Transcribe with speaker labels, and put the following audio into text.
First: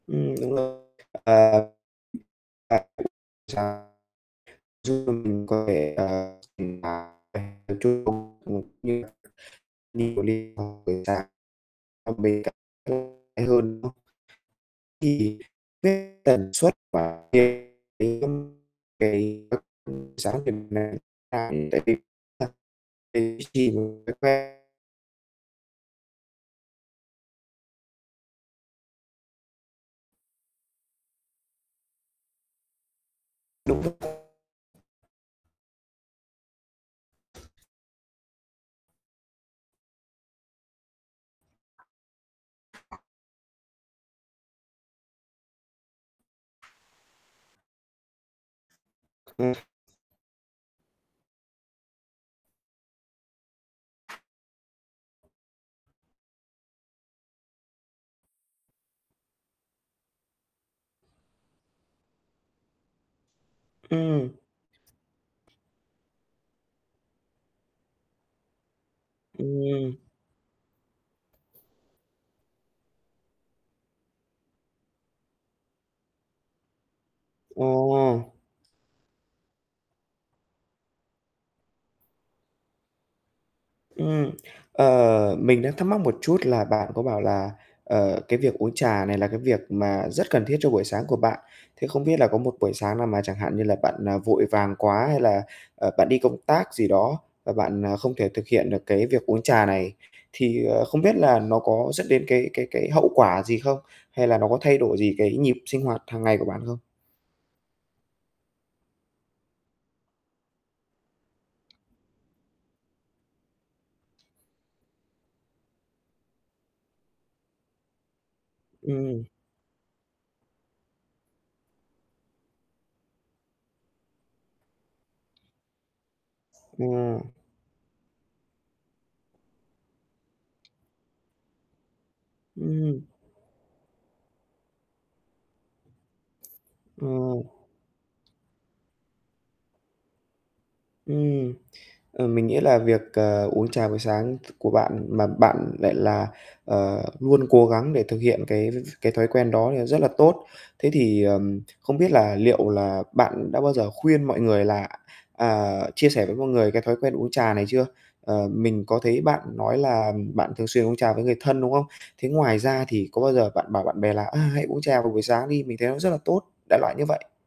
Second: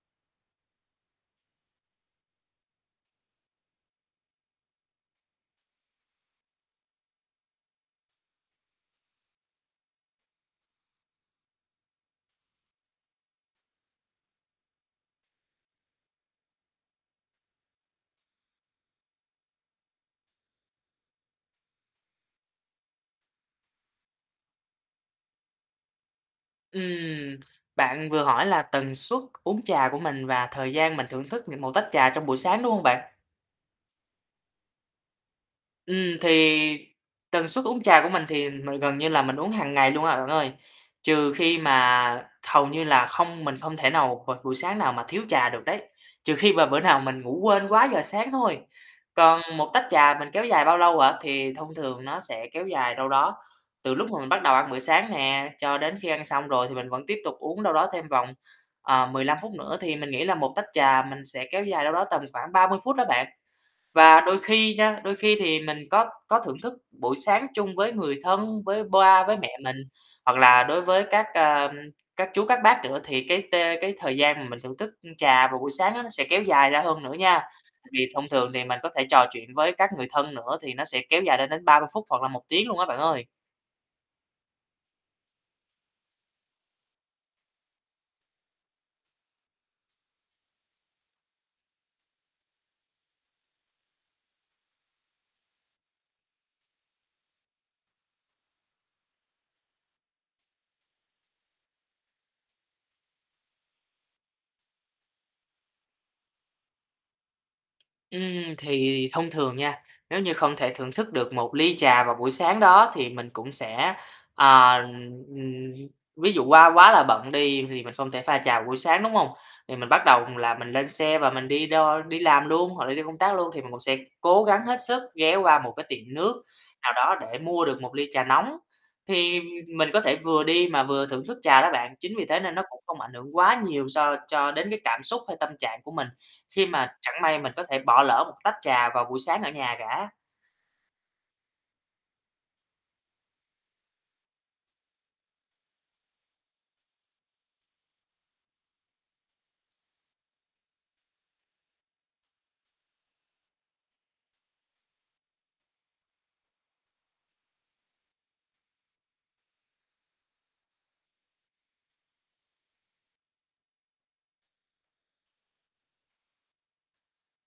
Speaker 1: Ừm, đúng rồi. À, [unintelligible] trà, trước đây mình có vẻ, à, [unintelligible] bên cạnh [unintelligible] hay hơn, đúng không? Thì cái tần suất mà [unintelligible]
Speaker 2: Ừm, bạn vừa hỏi là tần suất uống trà của mình và thời gian mình thưởng thức n một tách trà trong buổi sáng, đúng hông bạn?
Speaker 1: Đúng rồi.
Speaker 2: Ừm, thì tần suất uống trà của mình thì m gần như là mình uống hàng ngày luôn à, bạn ơi, trừ khi mà hầu như là không mình không thể nào v buổi sáng nào mà thiếu trà được đấy, trừ khi mà bữa nào mình ngủ quên quá giờ sáng thôi. Còn
Speaker 1: [unintelligible]
Speaker 2: một tách trà mình kéo dài bao lâu hả? Thì thông thường nó sẽ kéo dài đâu đó từ lúc mà mình bắt đầu ăn bữa sáng nè, cho đến khi ăn xong rồi thì mình vẫn tiếp tục uống đâu đó thêm vòng, ờ, 15 phút nữa, thì mình nghĩ là một tách trà mình sẽ kéo dài đâu đó tầm khoảng 30 phút đó bạn. Và
Speaker 1: Ừm.
Speaker 2: đôi khi nha, đôi khi thì mình có có thưởng thức buổi sáng chung với người thân, với ba với mẹ mình,
Speaker 1: Ừm.
Speaker 2: hoặc là đối với các, ơ, các chú, các bác nữa thì cái t cái thời gian mà mình thưởng thức trà vào buổi sáng á nó sẽ kéo dài ra hơn nữa nha.
Speaker 1: Ờ.
Speaker 2: Tại vì thông thường thì mình có thể trò chuyện với các người thân nữa thì nó sẽ kéo dài lên đến 30 phút hoặc là 1 tiếng luôn á bạn ơi.
Speaker 1: Ừm, ờ, mình đang thắc mắc một chút là bạn có bảo là, ờ, cái việc uống trà này là cái việc mà rất cần thiết cho buổi sáng của bạn, thì không biết là có một buổi sáng nào mà chẳng hạn như là bạn, ờ, vội vàng quá hay là, ờ, bạn đi công tác gì đó, và bạn, à, không thể thực hiện được cái việc uống trà này, thì, ờ, không biết là nó có dẫn đến cái cái cái hậu quả gì không, hay là nó có thay đổi gì cái nhịp sinh hoạt hàng ngày của bạn không?
Speaker 2: Ừm, thì thông thường nha, nếu như không thể thưởng thức được một ly trà vào buổi sáng đó thì mình cũng sẽ ờ, ừm, ví dụ qua quá là bận đi thì mình không thể pha trà vào buổi sáng, đúng
Speaker 1: Ừm.
Speaker 2: hông? Thì mình bắt đầu, ừm, là mình lên xe và mình đi đo đi làm luôn hoặc là đi công tác luôn thì mình cũng sẽ cố gắng hết sức ghé qua một cái tiệm nước nào đó
Speaker 1: Ừ.
Speaker 2: để mua được một ly trà nóng, thì mình có thể vừa đi mà vừa thưởng thức trà đó bạn. Chính vì thế nên nó cũng không
Speaker 1: Ừm.
Speaker 2: ảnh hưởng quá nhiều so cho đến cái cảm xúc hay tâm trạng của mình, khi mà
Speaker 1: Ờ.
Speaker 2: chẳng may mình có thể bỏ lỡ một tách trà vào buổi sáng ở nhà cả.
Speaker 1: Ừm, ờ, mình nghĩ là việc, ờ, uống trà buổi sáng t của bạn mà bạn lại là, ờ, luôn cố gắng để thực hiện cái [unintelligible] cái thói quen đó thì nó rất là tốt. Thế thì, ờm, không biết là liệu là bạn đã bao giờ khuyên mọi người là à, chia sẻ với mọi người cái thói quen uống trà này chưa? Ờ, mình có thấy bạn nói là bạn thường xuyên uống trà với người thân, đúng không? Thế ngoài ra thì có bao giờ bạn bảo bạn bè là "À, hãy uống trà vào buổi sáng đi, mình thấy nó rất là tốt", đại loại như vậy?